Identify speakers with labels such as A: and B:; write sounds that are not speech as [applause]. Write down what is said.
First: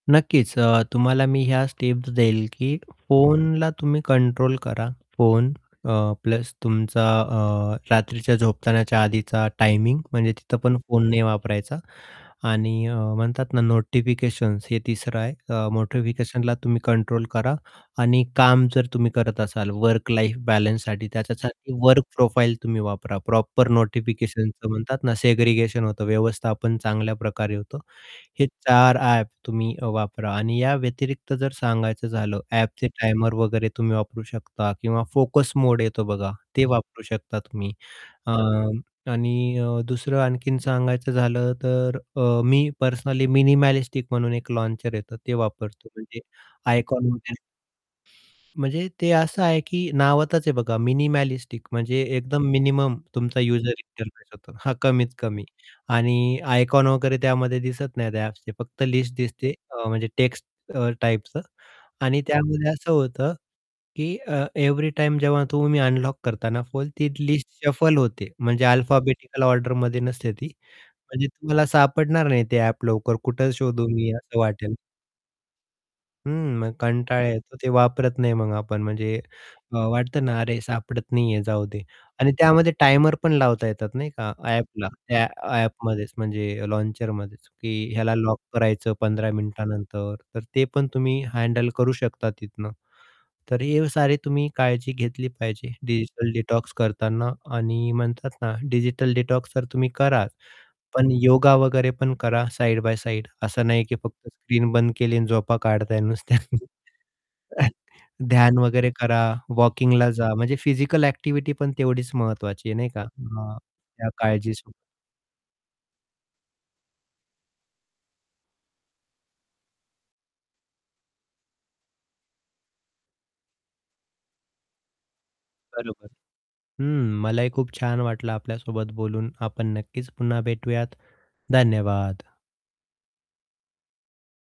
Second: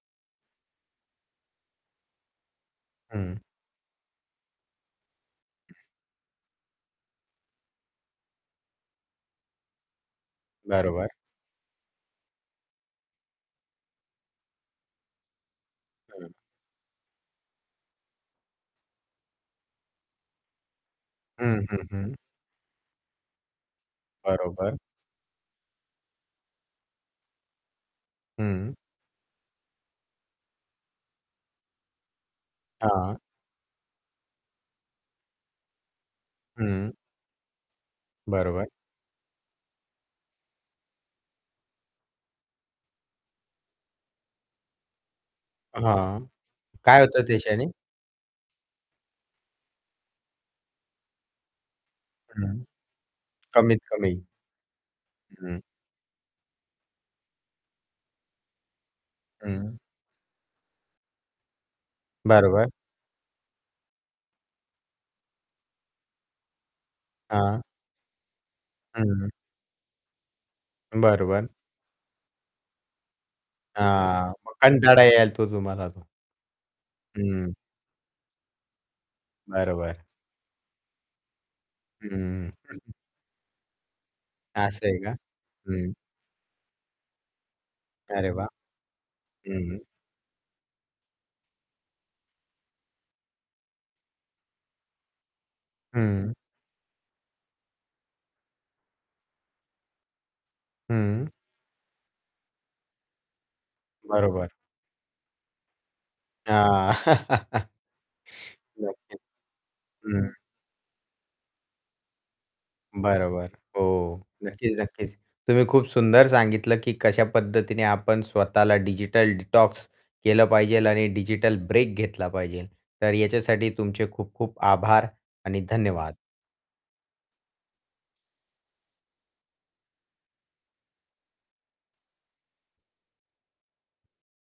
A: नक्कीच. अ, तुम्हाला मी ह्या स्टेप्स देईल की
B: हं.
A: फोनला तुम्ही कंट्रोल करा. फोन अ, प्लस तुमचा अ, रात्रीच्या झोपतानाच्या आधीचा टायमिंग म्हणजे तिथं पण फोन
B: बरोबर.
A: नाही वापरायचा. आणि म्हणतात ना नोटिफिकेशन्स हे तिसरं आहे. अ,
B: हं.
A: नोटिफिकेशनला तुम्ही कंट्रोल करा आणि काम जर तुम्ही करत असाल वर्क लाईफ बॅलन्ससाठी
B: हं,
A: त्याच्यासाठी
B: हं,
A: वर्क
B: हं.
A: प्रोफाइल तुम्ही वापरा प्रॉपर नोटिफिकेशन
B: बरोबर.
A: म्हणतात ना सेग्रीगेशन होतं व्यवस्थापन चांगल्या प्रकारे होतो. हे
B: हं.
A: 4 ॲप अ, तुम्ही वापरा आणि या व्यतिरिक्त जर सांगायचं झालं ॲपचे
B: हां.
A: टायमर वगैरे तुम्ही वापरू शकता किंवा फोकस मोड येतो बघा, ते
B: हं.
A: वापरू शकता तुम्ही. अ,
B: बरोबर.
A: आणि अ, दुसरं आणखीन सांगायचं झालं तर अ, मी पर्सनली मिनिमॅलिस्टिक म्हणून एक लॉन्चर येतं ते वापरतो
B: हां,
A: म्हणजे
B: काय
A: आयकॉन म्हण
B: होतं त्याच्याने?
A: म्हणजे ते असं आहे की नावातच आहे बघा मिनिमॅलिस्टिक म्हणजे एकदम
B: हं.
A: मिनिमम तुमचा युजर
B: कमीत कमी.
A: इंटरफेस होतो. हां, कमीत कमी.
B: हं.
A: आणि आयकॉन वगैरे त्यामध्ये दिसत नाही, त्या ॲप फक्त लिस्ट दिसते
B: हं.
A: अ, म्हणजे टेक्स्ट अ, टाइपच आणि त्यामध्ये
B: बरोबर.
A: असं होतं की अ, एव्हरी टाईम जेव्हा तुम्ही अनलॉक करताना फोल ती लिस्ट
B: हां.
A: शफल होते म्हणजे
B: हं.
A: अल्फाबेटिकल ऑर्डरमध्ये नसते ती. म्हणजे
B: बरोबर.
A: तुम्हाला सापडणार नाही ते ॲप लवकर कुठे शोधू मी,
B: हां,
A: असं
B: मग
A: वाटेल.
B: कंटाळा येईल तो तुम्हाला तो.
A: हं, मग कंटाळा
B: हं.
A: येतो ते वापरत नाही मग आपण म्हणजे अ,
B: बरोबर.
A: वाटतं ना अरे, सापडत नाही आहे जाऊ दे आणि
B: हं.
A: त्यामध्ये टायमर पण लावता येतात नाही का.
B: असं
A: ॲपला
B: आहे का?
A: त्या
B: हं.
A: ॲपमध्येच म्हणजे लॉन्चरमध्येच की ह्याला
B: अरे
A: लॉक
B: वाह!
A: करायचं 15
B: हं, हं.
A: मिनिटानंतर, तर ते पण तुम्ही हँडल करू शकता तिथनं. तर हे सारी तुम्ही काळजी घेतली पाहिजे डिजिटल
B: हं.
A: डिटॉक्स करताना आणि म्हणतात ना डिजिटल डिटॉक्स जर तुम्ही कराच, पण
B: हं.
A: योगा वगैरे पण करा साइड बाय साइड असं नाही, की फक्त
B: बरोबर.
A: स्क्रीन बंद केली आणि झोपा काढताय नुसत्या.
B: हां, [laughs]
A: [chuckles] ध्यान वगैरे
B: नक्कीच.
A: करा. वॉकिंगला
B: हं.
A: जा. म्हणजे फिजिकल ॲक्टिव्हिटी पण तेवढीच महत्त्वाची आहे नाही का
B: बरोबर.
A: अ, या
B: हो,
A: काळजीसो
B: नक्कीच, नक्कीच. तुम्ही खूप सुंदर सांगितलं, की कशा पद्धतीने आपण स्वतःला डिजिटल डिटॉक्स केलं पाहिजे आणि डिजिटल ब्रेक घेतला पाहिजे. तर याच्यासाठी तुमचे खूप-खूप आभार आणि
A: बरोबर.
B: धन्यवाद.
A: हं. मलाही खूप छान वाटलं आपल्यासोबत बोलून. आपण नक्कीच पुन्हा भेटूयात. धन्यवाद.